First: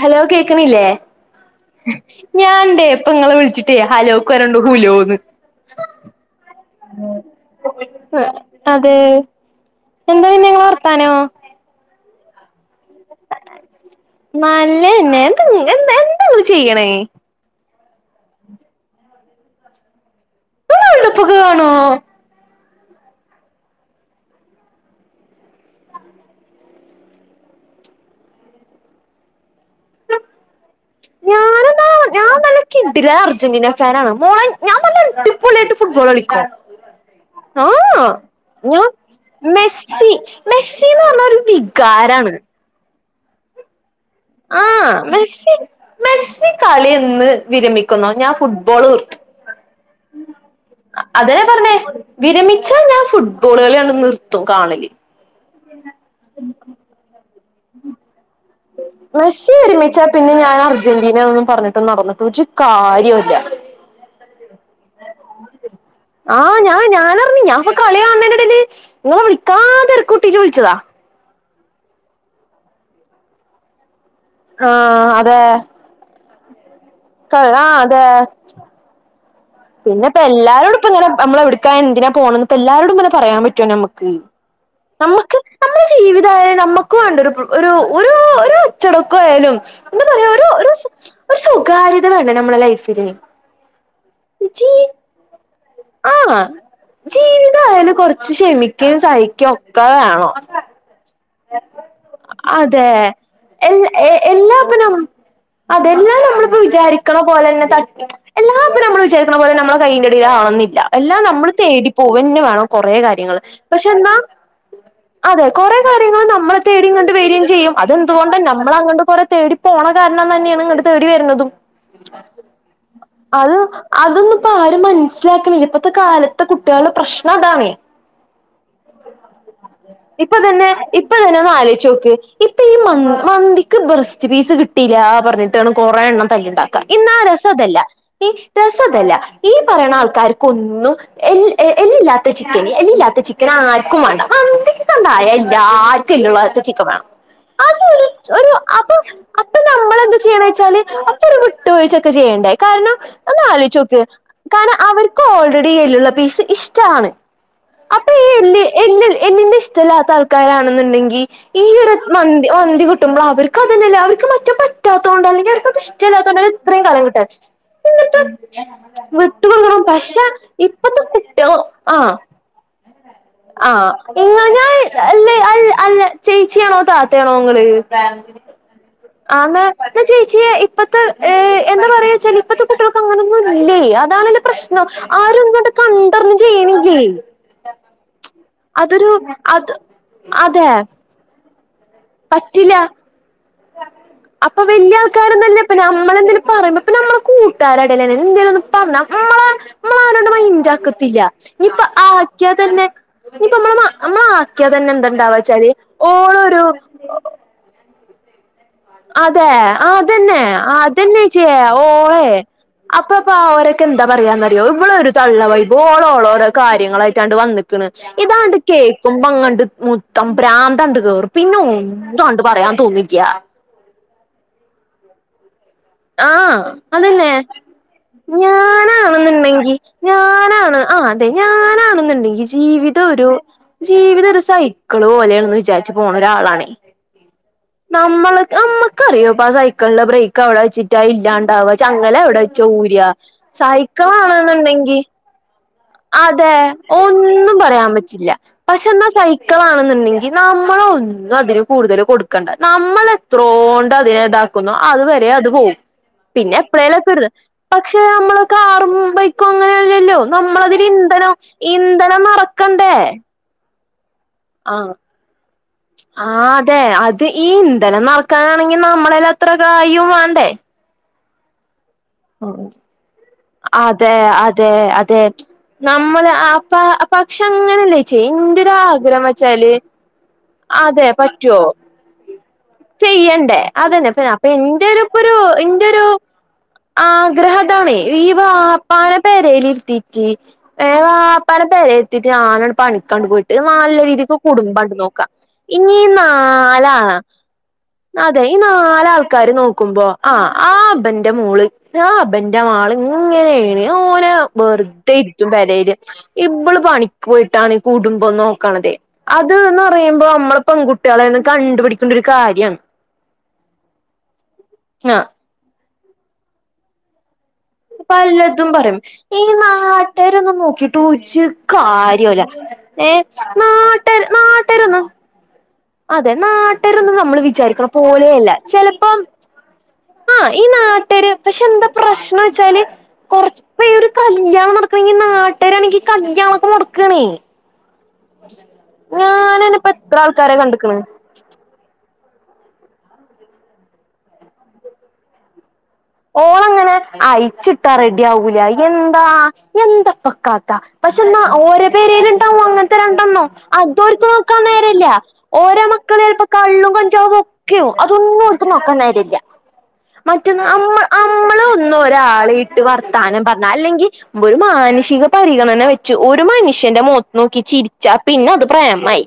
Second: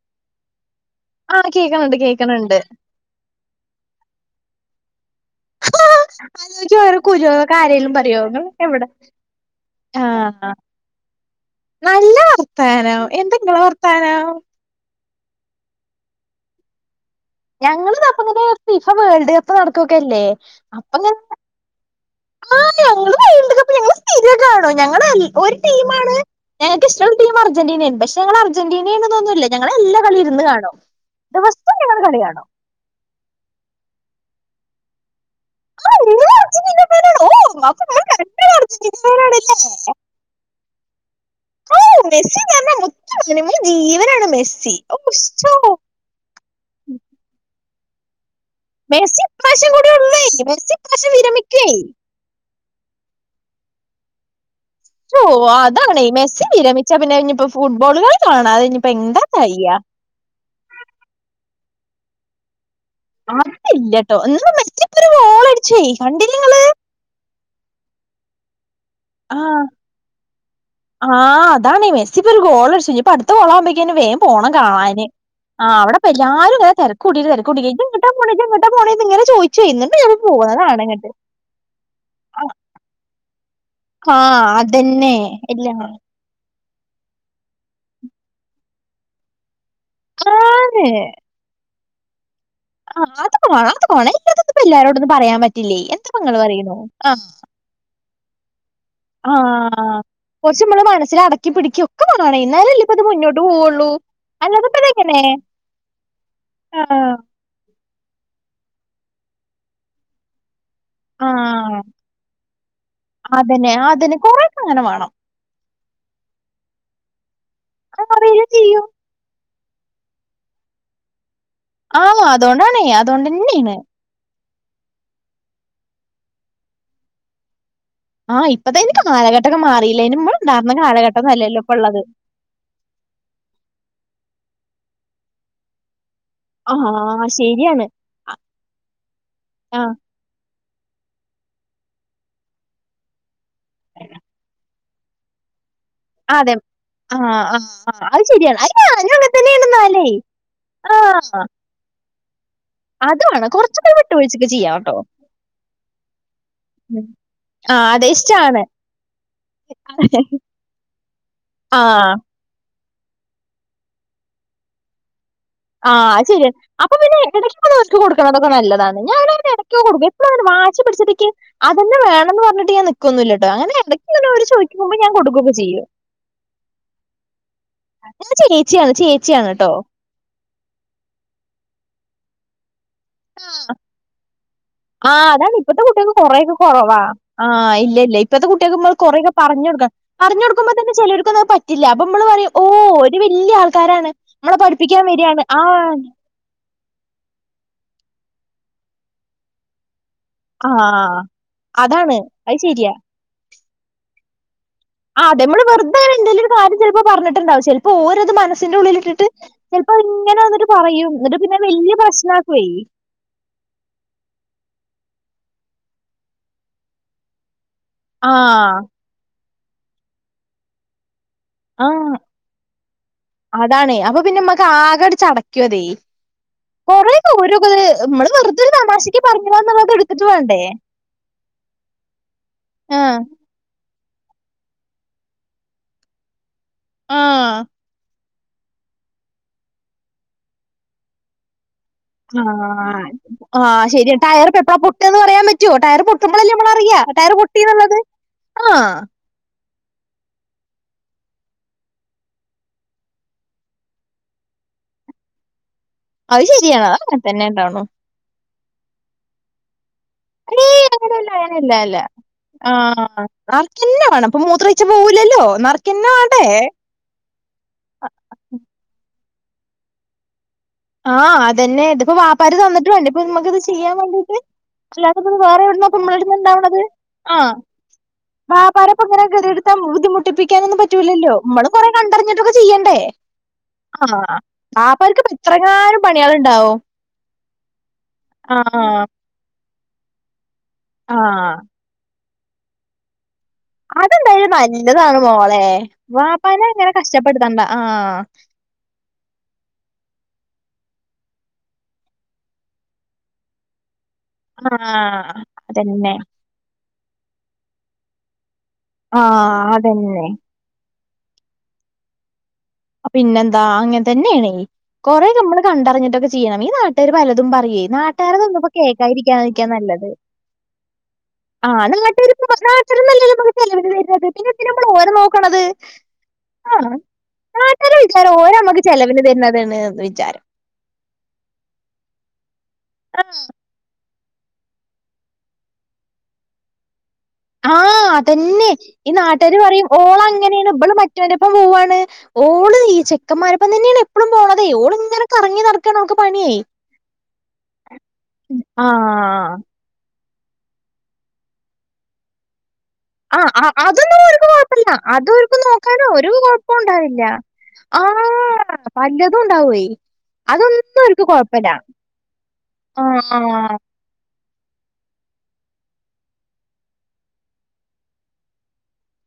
Hello കേക്ക്ണില്ലേ ആഹ് കേക്കണണ്ട് കേക്കണണ്ട് ഞൻന്തേ ഇപ്പ ഇങ്ങളെ വിളിച്ചിട്ടേ ഹലോക്ക് പറണ്ടോ ലോ ഒന്ന് [unintelligible] കുരുനോക്കെ ആരേലും പറയൊ നിങ്ങള് എവിടെ അതെ ആ എന്താ പിന്നെ ഇങ്ങളെ വർത്താനോ നല്ലർ വർത്താനോ എന്ത ഇങ്ങളെ വർത്താനോ നല്ലന്നെ എന്താ ഇങ്ങള് ചെയ്യ്ണേ ഞങ്ങള് തപ്പുന്നത് ഫിഫ വേൾഡ് കപ്പ് നടക്കുവൊക്കെ അല്ലേ വേൾഡപൊക്കെ കാണുവോ ആ ഞങ്ങള് വേൾഡ്കപ്പ്‌ ഞങ്ങള് സ്ഥിരംകാണും ഞങ്ങടെ ഒരു ടീമാണ് ഞങ്ങക്ക് ഇഷ്ടൊള്ള ടീം അർജന്റീനയാണ് പക്ഷെ ഞങ്ങ അർജന്റീനന്ന്ഒന്നുല്ല ഞങ്ങള് എല്ലാ കളി ഇരുന്ന് കാണും ഞാൻ ദിവസവും ഒന്നാ ഞങ്ങള് കളി ഞാൻ കാണും നല്ല കിടില അർജന്റീന ഫാൻ ആണ് മോളെ ഞാന്നല്ലടിപ് പൊളിയാട്ട് ആഹ് ഫുട്ബോൾ ഇങ്ങള് കളിക്കും. അർജന്റീന ഫാനാണോ ഓഹ് അപ്പൊ ഇങ്ങള് ആ. നല്ലൊരു ഞാ അർജന്റീന ഫാനാണല്ലേ മെസ്സി മെസ്സിന്ന് പറഞ്ഞ ഒരു ഓ വികാരാണ് മെസ്സി എന്ന് [unintelligible] ആ മെസ്സി ഓ ശ്ശോ, മെസ്സി മെസ്സി കളി എന്ന് വിരമിക്ക ന്നൊ ഞാ അഹ് മെസ്സി ഇപ്രശം കൂടെ ഉളേ മേസ്സി ഇപ്രശം വിരമികുവെ ച്ച ഞാൻ ഫുട്ബോൾ കളി അട് നിർത്തും കാണല് ഓ അതാണെ മെസ്സി വിരമിച്ച പിന്നെ ഇനിപ്പോ ഫുട്ബോളുകളി മഷി വിരമിച്ച പിന്നെ ഞാൻ അർജന്റീന എന്നന്നും പറഞ്ഞിട്ട്‌ നടന്നിട്ടൊരു അ ഇല്ലട്ടോ [unintelligible] മെസ്സി ഇന്ന് ഒരു ഗോൾ അടിചേ കണ്ടില്ലേ ങ്ങള് പ്പില് ങ്ങളെ വിളിക്കാതെരക്ക്‌ കൂട്ടിട് വിളിച്ചതാ ആ അതാണ് മെസിപ്പ ഒരു ഗോളടിച്ചു ഇനീപ്പോ അടുത്തഗോളമ്പോനേക്ക് വേം പോണം കാണാന് ആഹ് അതെ യാരും [unintelligible] കൂട്ടീട്ട് വര കൂട്ടിക്കയിഞ്ഞപ്പ ഏങ്ങടാ പോണെ ഇതെങ്ങടാടാ പോണെന്നിങ്ങനെ ചോയ്ക്കു പിന്നെ ഇപ്പ എല്ലാരോടും ഇപ്പ ഇങ്ങന നമ്മള്എവിടെയ്ക്ക എന്തിന പോണന്ന്‌ ഇപ്പോ എല്ലാരോടുംങ്ങനെ പറയാൻ പറ്റു റ്റൊ നമുക്ക് ആ അതന്നെ നമ്മക്ക് എല്ലാം നമ്മള് ജീവിത ലേ നമ്മക്കും ഒണ്ട് ഒരു പ് ഒരു ഒരു അച്ചടക്കം ആയാലും ആന്നേ കാര്യകളാൺ ആ അതൊക്കെ വേണം അതൊക്കെ വേണം എനിക്കിതിപ്പ ജി എല്ലാരോടൊന്നും പറയാൻ പറ്റില്ലേ എത്താ ഇപ്പ നിങ്ങള് പറയണോ ആ ക്ഷെ ക്ഷെമി ക്കേം സഹിക്കോം ആ കൊറച്ച് ഇമ്മള് മനസ്സില് അട അതെ എൽ പോവുള്ളൂ അല്ലാതിപ്പ എല്ലാത്തിനും ഇതെങ്ങനെ അതെ എല്ലാം നമ്മളിപ്പോ ആ വിചാരിക്കണ പോലന്നെ എല്ലാം ഇപ്പ നമ്മള് വിചാരിക്കണപോലെ നമ്മടെ കയ്യിന്റെ എടേൽ ആവണമെന്നില്ല എല്ലാം ആ നമ്മള് തേടിപ്പോവന്നെ വേണം കൊറേ കാര്യങ്ങള് അതന്നെ പക്ഷെ എന്നാ അതന്നെ കൊറെയൊക്കെ അങ്ങനെ വേണം അതെ കാര്യങ്ങള് നമ്മളെ തേടി ഇങ്ങട്ട് വരീ ചെയ്യും ആ, അതെന്തുകൊണ്ട് അറിയുകയും നമ്മള് ചെയ്യും അങ്ങണ്ട് കൊറേ തേടി പോണ കാരണം തന്നെയാണ് ഇങ്ങട് തേടി വരുന്നതും ആ അതുകൊണ്ടാണേ അതുകൊണ്ടന്നെയാണ് ഇപ്പ ആരും മൻസ്സിലാക്കണില്ല ഇപ്പത്തെ കാലത്തെ കുട്ടികളുടെ പ്രശ്നം അതാണേ ആഹ് ഇപ്പതിനി കാലഘട്ടൊക്കെ മാറില്ലേ അയിന് ഇമ്മള് [unintelligible] ഇപ്പൊത്തന്നെ ഒന്ന് ആലോചിച്ചു നോക്ക് ഇപ്പൊ ഈ മ മന്തിക്ക് ബ്രസ്റ്റ് പീസ് കി ട്ടീലാ പറഞ്ഞിട്ടാണ് കൊറേ എണ്ണം ആ തല്ലുണ്ടാക്ക ഇന്നാ രസം അതല്ല ശരിയാണ് ഈ രസതല്ല ഈ ആ പറയണ ആൾക്കാർക്കൊ ഒന്നും എൽ ഏല്ലില്ലാത്ത ചിക്കനി എല്ലില്ലാത്ത ചി ക്കന് ആർക്കും വാണ്ട മന്തിക്ക് [unintelligible] ല്ലാര് ക്ക് അതെ എല്ലുള്ളാത്ത ചിക്കൻ വേണം ആ ആ ആ അതൊരു അത് ഒരു ശരിയാണ് അത് അപ്പൊ ഞാനും അങ്ങനെ അപ്പ തന്നെയാണ് എന്നാലേ നമ്മളെന്താ ചെയ്യണ വെച്ചാല് ആ അപ്പൊ ഒരു ആ വിട്ടുവീഴ്ച്ചക്കെ ചെയ്യണ്ടേ കാരണം അതാണ് ഒന്നാലോയിച്ച് കുറച്ചൊക്കെ നോക്ക് വിട്ടുവീഴ്ചയൊക്കെ ചെയ്യാം കാരണം കേട്ടോ അവർക്ക് ഓൾറെഡി ഈ എല്ലുള്ള പീസ് ഇഷ്ടാണ് ആ അതെ അപ്പൊ ഈ എല്ല് ഇഷ്ടാണ് എല്ല് എല്ലിന്റെ ഇഷ്ടല്ലാത്ത ആൾ ആണെന്നുണ്ടെങ്കി ആ ഈയൊരു മന്തി മന്തി കിട് ട്ടുമ്പള് അവർക്ക് അതന്നെയല്ലേ അവർക്ക് മറ്റേ പറ്റാത്തോണ്ട്ല്ലേ ആഹ് ശരി അപ്പൊ പിന്നെ എടക്കൊക്കൊന്ന് അവർക്ക് എന്നിട്ട് കൊടുക്കണതൊക്കെ നല്ലതാണ് വിട്ട് ഞാനവന് കൊടുക്കണം ഇടക്കൊക്കെ കൊടുക്കും പക്ഷെ എപ്പളും അങ്ങനെ വാശി ഇപ്പത്തെ പിടിച്ചിട്ടിക്ക് കുട്ടികൾ അതന്നെ ആഹ് വേണംന്ന് പറഞ്ഞിട്ട് ഇങ് നി ആഹ് ഇങ്ങ ഞാൻ അല്ലെ കൊടുക്കുകയൊക്കെ അൽ ചെയ്യും അല്ലേ ചേച്ചിയാണോ താത്തയാണോ നിങ്ങള് ഞാൻ ചേച്ചിയാണ് ചേച്ചിയാണ് ആന്നേ കേട്ടോ [unintelligible] ച്ചിയെ ഇപ്പത്തെ ഏ എന്താ പറയേച്ചല് ഇപത്തെ ആഹ് അഹ് ആരും അതാണ് ഇങ്ങട്ട് ഇപ്പത്തെ കുട്ടികൾക്ക് കണ്ടറിഞ്ഞ് കൊറെക്കെ കൊറവാ ചെയ്യണില്ലേ ആഹ് ഇല്ല ഇല്ല ഇപ്പത്തെ കുട്ടികൾക്ക്മ്മൾ അതൊരു കൊറെക്കെ പറഞ്ഞു അത് കൊടുക്കാ പറഞ്ഞു അതെ കൊടുക്കുമ്പോ തന്നെ ചെലോരുക്കൊന്നുത് പറ്റ് ല്ല അപ്പൊ നമ്മള് പറയും ഓ പറ്റില്ല ഓര് വല്ല്യാ ആൾ അപ്പൊ വല്ല്യാ ആൾക്കാരൊന്നല്ലേപ്പ നമ്മളെന്തേലും പറയുമ്പോ ഇപ്പ നമ്മെളെ കൂട്ടാരടേല്. ന്തിനന്ന് പറഞ്ഞ മ്മളെ ഞാനത് ആ മൈന്റാക്കത്തില്ല ഇനിപ്പ അതാണ് ആക്കിയാ അത് തന്നെ നമ്മള് നമ്മള ആക്കിയാ തന്നെ എന്തുണ്ടാവാ അതെ നമ്മള് വെച്ചാല് വെറുതേ എന്തേലും ഒരു ഓളൊരു കാര്യം ചിലപ്പോ പറഞ്ഞിട്ടുണ്ടാവും ചിലപ്പോ ഓവ ത് മനസ് അതെ അതെന്നെ വന്നിട്ട് പറയും അതെന്നെ എന്നിട്ട് പിന്നെ ചിയേ വല്യ ഓളെ പ്രശ്നാക്കുവേ അപ്പപ്പ അവരൊക്കെ എന്താ പറയാന്നറിയോ ഇവളോരു തള്ള വൈബ് ഓളോളോരോ കാര്യങ്ങളായിട്ടാണ്ട് വന്ന ഇതണ്ട് ആഹ് കേൾക്കുമ്പങ്ങട് മൊത്തം ബ്രാന്തണ്ട് കേറും പിന്നെ ആഹ് രണ്ട് പറയാ തോന്നിഎചിയ അതാണ് അപ്പൊ പിന്നെ നമ്മക്ക് ആകട് ചട ആഹ അതല്ലേ ഓരോക്കെ നമ്മള് വെറുതെ ഒരു തമാശക്ക് ഞാനാണെന്നുണ്ടെങ്കി പറഞ്ഞതാന്നുള്ളത് എടുത്തിട്ട് വേണ്ടേ ഞാനാണ് ആ അതെ ഞാനാണെന്നുണ്ടെങ്കി ജീവിതം ആഹ് ഒരു ജീവിത ഒരു സൈക്കിള് പോലെയാണന്ന് വിചാരിച്ച് പോണ ഒരാളാണേ ആഹ മ്മ നമ്മക്ക അറിയോ അപ്പ ആ സൈക്കിളുടെ ബ്രേക്ക് അവിടെ ചിട്ട ഇല്ലാണ്ടവ ചങ്ങല അവിടെ വെച്ച ഊര്യ ആഹ് ആഹ് സൈക്കിൾ ശരിയാ ടയർ ഇപ്പ എപ്പളാ ആണെന്നുണ്ടെങ്കി പൊട്ടാന്ന് പറയാൻ പറ്റുവോ ടയർ പൊട്ടുമ്പോഴല്ലേ അതെ നമ്മള് അറിയാ ടയർ ഒന്നും പറയാൻ പൊട്ടിന്നുള്ളത് പറ്റില്ല പക്ഷെ ആഹ് എന്നാ സൈക്കിൾ ആണ നമ്മളൊന്നും അതിന് കൂടുതൽ കൊടുക്കണ്ട നമ്മൾ എത്രോണ്ടതെ താകുന്നോ അതുവരെ അത് ഹ അത് പിന്നെ ശരിയാണ് അത് അങ്ങനെ എപ്പളെലൊക്കെത് തന്നെ ഉണ്ടാവണു പക്ഷെ നമ്മള കാർ മുംബൈക്കോ അങ്ങനെ ല്ലോ നമ്മളതിൽ ഏയ് അങ്ങനെയല്ല ഇന്ധനം അങ്ങനെയല്ല ഇന്ധനം നറക്കണ്ടേ പിന്നെ പണം ആഹ ആ അതെ അത് ഈ ഇന്ധനം നറക്കാനാണെങ്കിൽ നമ്മളെല്ലാം എത്ര കായും വെണ്ടേ ആഹ അതന്നെ ഇത് ഇപ്പൊ വാപ്പാർ തന്നിട്ട് വേണ്ടേ ഇപ്പ നമുക്ക്ത് ചെയ്യാൻ അതെ വേണ്ടീട്ട് അതെ അല്ലാതെ അതെ ഇപ്പത് വേറെ നമ്മള് അപ്പ എവിടുന്നമ്മളടുണ്ടാവണത് പക്ഷെ ആഹ അങ്ങനെയല്ലേ ചേച്ചി എന്റെ ഒരു വാപ്പാരപ്പൊ ആഗ്രഹം ഇങ്ങനെ എടുത്താ വെച്ചാല് ബുദ്ധിമുട്ടിപ്പിക്കാാനൊന്നും അതെ പറ്റൂല്ലല്ലോ പറ്റുവോ നമ്മള് കൊറെേ കണ്ടറിഞ്ഞിട്ടൊക്കെ ചെയ്യണ്ടേ ചെയ്യണ്ടേ ആ അതന്നെ ഇപ്പ അപ്പൊ എന്റെ ഒരു വാപ്പാർക്ക് പ എത്രകാലം പണികാളുണ്ടാവും ആഗ്രഹതാണേ ഈ വാപ്പാനെ പേരെ ഇര് ത്തിട്ട് ആഹ് വാപ്പാനെ പേരെ ട്ട് ഞാനാണ്ട് പണിക്കണ്ട് പോയി നല്ല രീതിക്ക് അതെന്തായാലും കുടുംബണ്ട് നല്ലതാണ് നോക്ക. മോളെ ഇനി വാപ്പാനെ അങ്ങനെ നാലാ കഷ്ടപ്പെടുത്തണ്ട ആഹ് അതെ ഈ നാലാൾക്കാര് നോക്കുമ്പോ ആ ആ അബന്റെ മോള് അബന്റെ മാള് ഇങ്ങനെണ് ഓനെ വെറുതെ ആഹ് ഇരുത്തും പരയില് അതന്നെ ഇബള് പണിക്ക പോയിട്ടാണ് കുടുംബം നോ അത് ആഹ് എന്ന് അതന്നെ പറയുമ്പോ നമ്മള് പെൺകുട്ടി കുട്ടിളേന്ന് കണ്ടപടിക്കേണ്ട ഒരു കാര്യം പിന്നെന്താ അങ്ങനെ തന്നെണ് ആ കൊറെേ നമ്മള് കണ്ടറിഞ്ഞിട്ട ചെയ്യണം ഈ നാട്ടാര് തും പറയേ നാട്ടുകാരതന്നപ്പോ പലതും പറയും ഈ കേൾകാതിരിക്കാരിക്ക നല്ലത് നാട്ടാരൊന്നും നോക്കിട്ട് ഒരു ആ കാര്യല്ല നാട്ടുകാരിപ്പം ഏ നാട്ടുകാരോന്നുവല്ലല്ലോ നമ്മുക്ക് ചെലവിന് നാട്ട തരുന്നത് പിന്നെഎന്തിനാ നാട്ടാരൊന്നും നമ്മളോരെ നോക്കണത്. അതെ നാട്ടരൊന്നും നമ്മ വിചാരിക്കണ ഒരു വിചാരം പോലെയല്ല ഓര് നമ്മക്ക് ചെലപ്പം ചെലവിന് തരുന്നതാണ് ആ വിചാരം ഈ നാട്ടര് പക്ഷെ എന്താ പ്രശ്നവെച്ചാല് ആ കല്യാണം നടക്കണെങ്കി നാട്ടുകാരാണെങ്കി കല്യാണൊക്കെ മുടക്കാണേ ആതന്നെ ഈ നാട്ടുകാര് പറയും ഇപ്പ ഓള എത്ര ആൾക്കാരെ അങ്ങനെയാണ് ഇബള് കണ്ട്ക്ക്ണ് മറ്റൊന്റൊപ്പം പോവാണ് ഓള് ഈ ചെക്കന്മാരൊപ്പം തന്നെയാണ് എപ്പോഴും പോണതേ ഓളിങ്ങനെ കറങ്ങി നട ഓളങ്ങനെ അയിച്ചിട്ടാ റെഡി ആവൂല ആ എന്താ എന്താപ്പ കഥ പക്ഷെ എന്നാ ഓരെ പേരേലുണ്ടാവും അങ്ങന ആ അ അതന്നാരം ഓരുക്ക്‌ കൊഴപ്പവില്ല അത് ഓരുക്ക് ഓരോ നോക്കാനൊ മക്കള് ഒരു ചെലപ്പോ കൊഴപ്പോ കള്ളും ഉണ്ടാവില്ല കഞ്ചാവും ഒക്കെയാവും ആ അതൊന്നും ഓർക്ക് നോക്കാൻ നേരല്ല പല്ലതു ഉണ്ടാവേ മറ്റൊന്ന് അമ്മ അതൊന്നും അവർക്ക് കൊഴപ്പല്ല അമ്മളൊന്ന് ഒരാളെ ഇട്ട് ആഹ് വർത്താനം പറഞ്ഞ ആഹ് അല്ലെങ്കിൽ ഒരു മാനുഷിക പരിഗണന വെച്ച് ഒരു മനുഷ്യന്റെ മോത്ത് നോക്കി ചിരിച്ചാ പിന്നെ അത് പ്രേമായി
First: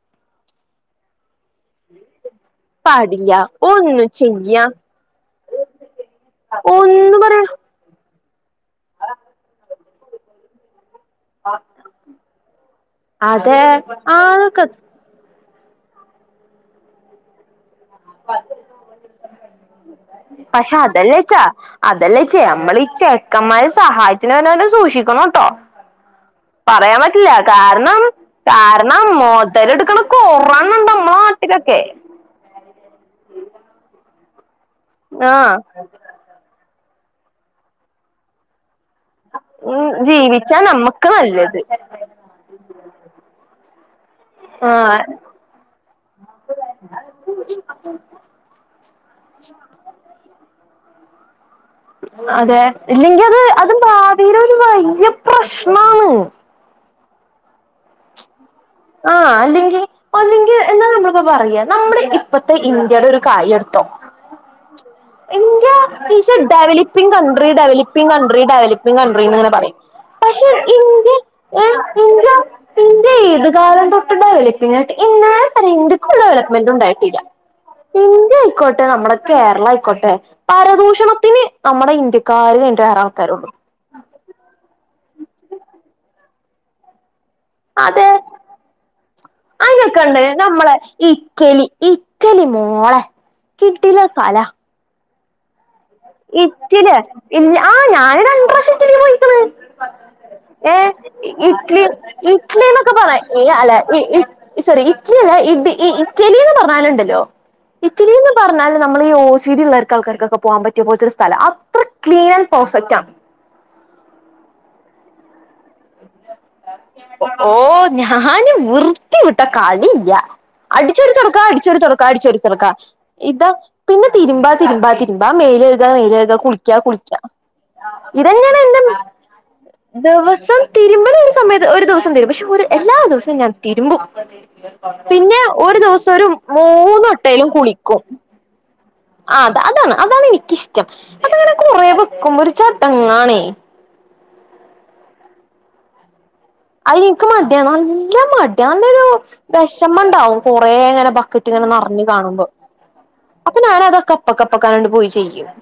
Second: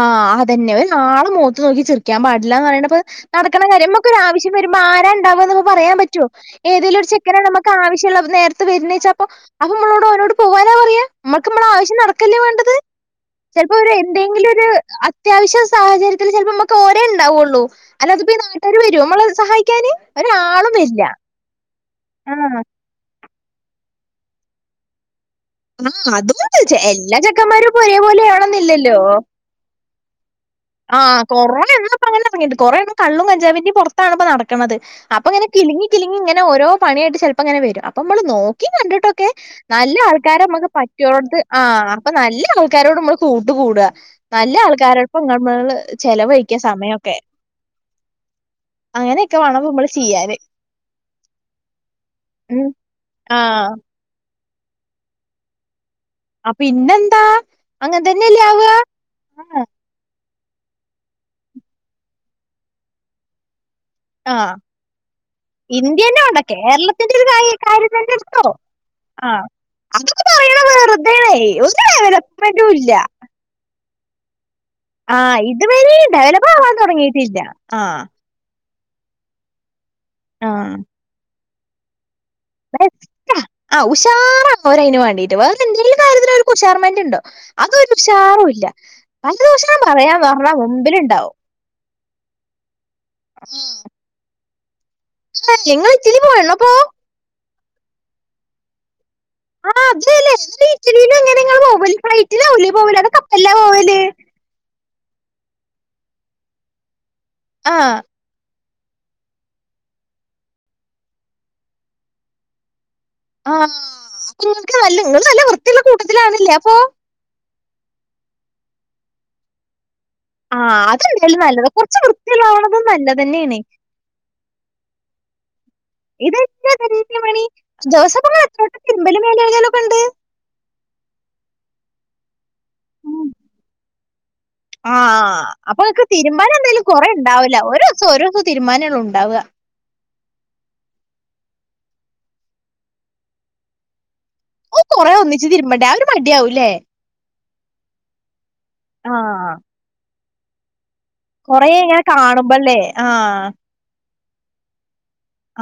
ആ അതന്നെ ഒരാള് മോത്ത് നോക്കി ചിരിക്കാൻ പാടി ല്ലാന്ന് പറയാണപ്പം പാടില്ല നടക്കണ കാര്യം ഒന്നും നമുക്കൊരാവശ്യം ചെയ്യാ വരുമ്പോ ആരാ ഉണ്ടാവുവാന്നപ്പം പറയാൻ പറ്റുവൊ ഏതേലും ഒരു ഒന്നും ചെക്കനാ പറയാ നമ്മക്കാവശ്യം ക്കുള്ളപ്പോ നേരത്തെ വരുന്നേച്ച അപ്പൊ അപ്പൊ നമ്മളോട് അവനോട് പോവാനാ പറയാ മ്മക്ക് മ്മടെ ആവശ്യം നടക്കല്ലേ വേണ്ടത് ചിലപ്പോ അവരെന്തെങ്കിലും ക്ക ത്യാവശ്യ സാഹചര്യത്തിൽ ചിലപ്പോ നമുക്ക് ഒരേ ഉണ്ടാവുള്ളൂ അല്ലാതിപ്പോ ഈ നട്ടാര് വരോ നമ്മളെ സഹായിക്കാന് ഒരാളും വരില്ല അതല്ലേച്ചിയെ ആഹ് നമ്മളി ച്ചെ ക്കന്മാര് സഹായത്തിന് വെരുന്നോരെ സൂക്ഷിക്കണോ ട്ടൊ ആഹ് അതുണ്ട് പറയാൻ എല്ലാ പറ്റില്ല ചെക്കന്മാരും ഇപ്പൊ കാരണം ഒരേപോലെ ആവണന്നില്ലല്ലോ കാരണം മോതലെടുക്കണ കൊറേ ആ കൊറേ [unintelligible] കൊറേണ്ണം കള്ളും കഞ്ചാവിന്റെയും പുറത്താണിപ്പ നട ക്കണത് അപ്പൊങ്ങനെ ആഹ് കിലുങ്ങി കിലുങ്ങി ഇങ്ങനെ ഓരോ പണിയായിട്ട് ചെലപ്പങ്ങനെ വരും അപ്പ മ്മള് നോക്കി കണ്ടും ട്ടൊക്കെ ഉം നല്ല ആൾക്കാരെ ജീവിച്ചാ നമ്മക്ക് പറ്റിയോടത്ത് ആ നല്ലത് അപ്പൊ നല്ല ആൾ ക്കാരോട് നമ്മള് കൂട്ട് കൂടുക നല്ല ആഹ് ആൾക്കാരോടൊപ്പം അങ്ങോ നമ്മള് ചെിലവഴിക്കാ സമയൊക്കെ അങ്ങനെയൊക്കെ വേണം നമ്മള് ചെയ്യാന് അതെ ഉം ഇല്ലെങ്കിൽ അത് ആഹ് അതും ഭാവിയിലും വലിയ പ്രശ്നമാണ് അപ്പൊ ഇന്ന ന്താ അങ്ങനെ തന്നെയല്ലേ ആവ ആ അല്ലെങ്കി അല്ലെങ്കി എന്താണ് നമ്മളിപ്പോ പറയ്യ നമ്മള ഇപ്പത്തെ ഇന്ത്യയുടെ ഒരു കാര്യം എടുത്തോ ആഹ് ഇന്ത്യ ഇന്ത്യന്നെ ഈസ് എ വേണ്ട ഡെവലപ്പിംഗ് കേരളത്തിന്റെ ഒരു കൺട്രി കാര്യ കാര്യം ഡെവലപ്പിംഗ് തന്നെ കൺട്രി എടുത്തോ ഡെവലപ്പിംഗ് ആഹ് കൺട്രിന്ന്ങ്ങനെ പറയും അതൊക്കെ പക്ഷെ പറയണ ഇന്ത്യ വെറുതെയാണേ ഒരു ഡെവലപ്മെന്റും ഇല്ല ഇന്ത്യ തൊട്ടണ്ടാവില്ലേ എന്നാ ആഹ് പറ എക്കും ഇതുവരെ ഡെവലപ്പ് ഡെവലപ്മെന്റ് ആവാൻ ഉണ്ടായിട്ടില്ല തുടങ്ങിയിട്ടില്ല ആഹ് ഇന്ത്യ ആയിക്കോട്ടെ നമ്മട കേരള ക്കോട്ടെ പരദൂഷണത്തിന് നമ്മുടെ ഇന്ത്യ ആ ഉഷാറ അവർ അയിനുവേണ്ടി അതിനു വേണ്ടീട്ട് വേറെ എന്തെങ്കിലും കാര്യത്തിന് അവരക്ക് ഉഷാർമെന്റ്ണ്ടോ അതൊ പക്ഷെ അതെ ഉഷാറുമില്ല പരദൂശണം അയിനൊക്കെ പറയാൻ ഉണ്ട് പറഞ്ഞാ നമ്മളെ മുമ്പിലുണ്ടാവും ഇറ്റലി ഇറ്റലി മോളെ കിടിലൻ സ്ഥല നിങ്ങൾ ഇറ്റലിയ ഇല്ല ആ ഞാന് രണ്ട്രാശം ഇറ്റലിപോയി ആ അതേലെ ഇറ്റലില് എങ്ങനെ നിങ്ങള് ഇറ്റലി പോവല് ഫ്ലൈറ്റിലാവല്ലേ ഇറ്റലിന്നൊക്കെ പോവല് അതല്ലെ കപ്പലില പോവൽ ഇല്ല ഇ ഇറ്റലി എന്ന് പറഞ്ഞാലുണ്ടല്ലോ ആഹ് ഇറ്റലിന്ന് പറഞ്ഞാല് നമ്മളെയി ഓസീടിള്ളാൾക്കാർക്ക് ഒക്കെ പോവാൻ പ റ്റിയ പോലത്തൊരു സ്ഥല അത്ര ക്ലീൻ ആൻഡ് പെർഫക്റ്റ് ആണ് ആ നല്ല നിങ്ങൾ നല്ല വൃത്തിയുള്ള കൂട്ടത്തിൽ ആണ് അല്ലേ അപ്പൊ ഓ ഞാൻ വൃത്തിവിട്ട കളി ഇല്ല ആഹ് അടിച്ചൊരു തുറക്ക അതെന്തായാലും നല്ലതാ അടിച്ചൊരു കുറച്ച് തുറക്ക അടിച്ചൊരു തുറക്കാ വൃത്തിയുള്ളാവണത് ഇതാ നല്ലതന്നെയാണ് പിന്നെ തിരുമ്പാ [unintelligible] മേല് കഴുകുക ഇത് കുളിക്ക കുളിക്ക തന്നെ പണി ദിവസപ്പങ്ങള് ഇതന്നെയാണ് എത്ര എൻ്റെ വട്ടം തിരുമ്പലും മേല് കഴുകലൊക്കെ ദിവസം തിരുമ്പ ഒരു സമയത്ത് ഒരു ദിവസം തീരുമ്പും പക്ഷെ ഒരു എല്ലാ ദിവസവും ഞാൻ തിരുമ്പും ആ പിന്നെ ഒരു അപ്പൊതക്കെ ദിവസം ഒരു തിരുമ്പാന് എന്തെങ്കിലും കുറേ മൂന്നൊട്ടേലും ഉണ്ടാവൂല്ല ഓ കുളിക്കും ദിവസം ഓ ദിവസം തീരുമാനങ്ങള ഉണ്ട് ആ അതെ അതാണ് അതാണ് എനിക്കിഷ്ടം അതങ്ങനെ കൊറെ വെക്കുമ്പോ ഒരു ചട്ടങ്ങാണേ ഓ്റെേ ഒന്നിച്ച് തിരുമ്പണ്ടേ അവര് മടിയാവ അ എക്ക് മടിയാനല്ല മട്യ അന്ന ഒരു വിഷമ ഉണ്ടാവും കൊറ അങ്ങനെ കൊറെ ഇങ്ങനെ കാണുമ്പോല്ലേ ആ പക്കപ്പക്കാണ്ട് പോയിു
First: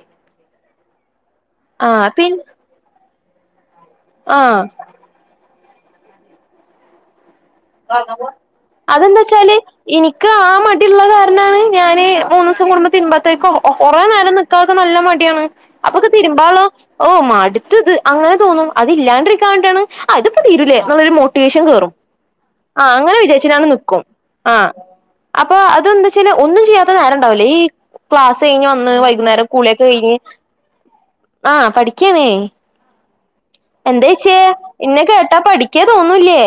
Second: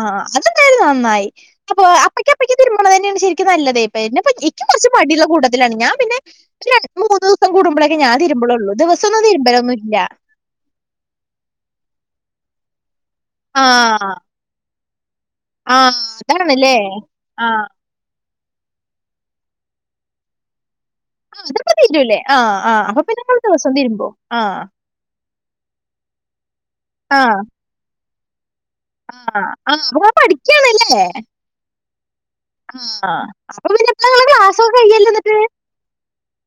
ആഹ് അതെന്താര് നന്നായി അപ്പൊ ആഹ് പിൻ അപ്പയ്ക്കപ്പക്ക് തരുമ്പോണ [unintelligible] നല്ലതേ പിന്നെ എന്നെ ആഹ് എക്കും കുറച്ച് മടില്ല കൂ ഇതാണ് ഞാൻ പിന്നെ രണ്ട് മൂന്ന് കൂടുമ്പോഴൊക്കെ ഞാൻ തിരുമ്പലുള്ളൂ അതെന്താ ദിവസൊന്നും വച്ചാല് തിരുമ്പലൊന്നും ഇല്ല എനിക്ക് ആ മടിുള് കാരണമാണ് ഞാന് മൂന്നു ദിവസം കൂടുമ്പോ തിൻമ്പത്തേക്ക് കൊറെേ ആഹ് നേരം നിക്ക് നല്ല ട്യണ്‌ ആഹ് അപ്പൊക്കെ തിരുമ്പാളോ അതാണല്ലേ ഓ ആഹ് മടുത്തത് അങ്ങനെ തോന്നും അതലാണ്ടിരിക്കാണ്ടാണ് അതിപ്പോ തീരലേ ഒരു മോട്ടിവേഷൻ അതിപ്പോ കെറും തീരൂലേ ആഹ് ആഹ് അപ്പൊ പിന്നെ കൊഴപ്പില്ല എല്ലാസും തിരുമ്പോ ആഹ് അപ്പൊ അതെന്താച്ചാല് ഒന്നും ചെയ്യാത്ത നേരം ആഹ് ഉണ്ടാവില്ല ഈ ക്ലാസ് കഴിഞ്ഞ് വന്ന് വൈകുന്നേരം ആഹ് ആഹ് കുളിയൊക്കെ അപ്പൊ നിങ്ങൾ കഴിഞ്ഞ് പഠിക്കാണല്ലേ ആഹ് പഠിക്കാണേ, ആഹ് അപ്പൊ പിന്നെ ഇപ്പ എന്തേ നിങ്ങള് കഴിച്ചേ ക്ലാസ്സൊക്കെ ഇന്നെ കഴിയല്ലോ എന്നിട്ട് കേട്ടാ പഠിക്കാ തോന്നൂല്യേ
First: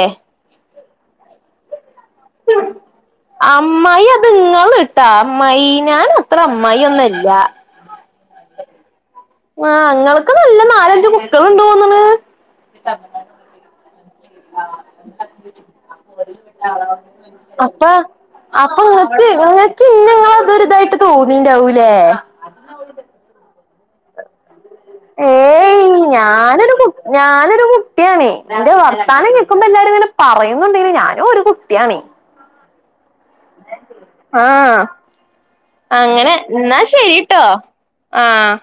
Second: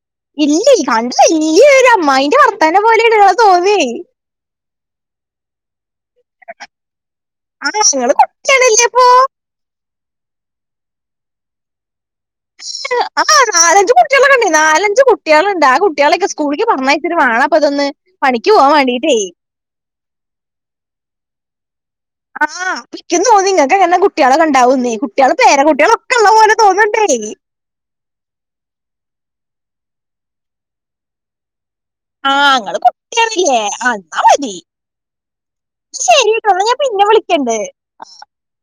[unintelligible] അമ്മായിന്റെ വർത്താനം പോലെയാണ് ഇങ്ങളെ തോന്നിയേ അമ്മായി അത് നിങ്ങള് ട്ടാ അമ്മായി ഞാൻ അത്ര അമ്മായി ഒന്നല്ല ആഹ് [unintelligible] ആഹ് ഇങ്ങള്ക്ക് നല്ല നാലഞ്ച് കുട്ട്യോള്ണ്ടോന്ന്ണ്. ആഹ് നാലഞ്ച് കുട്ടികളൊക്കെ ഉണ്ട് നാലഞ്ച് കുട്ടികളുണ്ട് ആ കുട്ടികളെയൊക്കെ സ്കൂളിലേക്ക് പറഞ്ഞയച്ചിട്ട് വേണം അപ്പൊ അപ്പ ഇതൊന്ന് പണിക്ക് പോവാൻ അപ്പൊ വേണ്ടീട്ടേ ഇങ്ങൾക്ക് ഇങ്ങൾക്ക് ഇന്നെ ഇങ്ങളെ ഇതൊരുതായിട്ട് തോന്നിണ്ടാവൂ [unintelligible] ആഹ് ഇക്കും തോന്നി ഇങ്ങൾക്ക് എങ്ങെനെ കുട്ടിയളൊക്കെണ്ടാവുന്ന് ഏയ് ഞാനൊരു തോന്നുണ്ടേ ഞാനൊരു കുട്ടിയാണ് ഇന്റെ വർത്താനം കേ ക്കുമ്പോ എല്ലാരു ഇങ്ങനെ പറയുന്നുണ്ടെങ്കിലും ഞാനും ഒരു കുട്ടിയാണ്. ആഹ് ഇങ്ങള് കു ല്ലേ എന്നാ മതി ആഹ് അങ്ങനെ ശെരിട്ടോ ഞാൻ എന്നാ പിന്നെ ശരിട്ടോ വിളിക്കണ്ട്. ആഹ്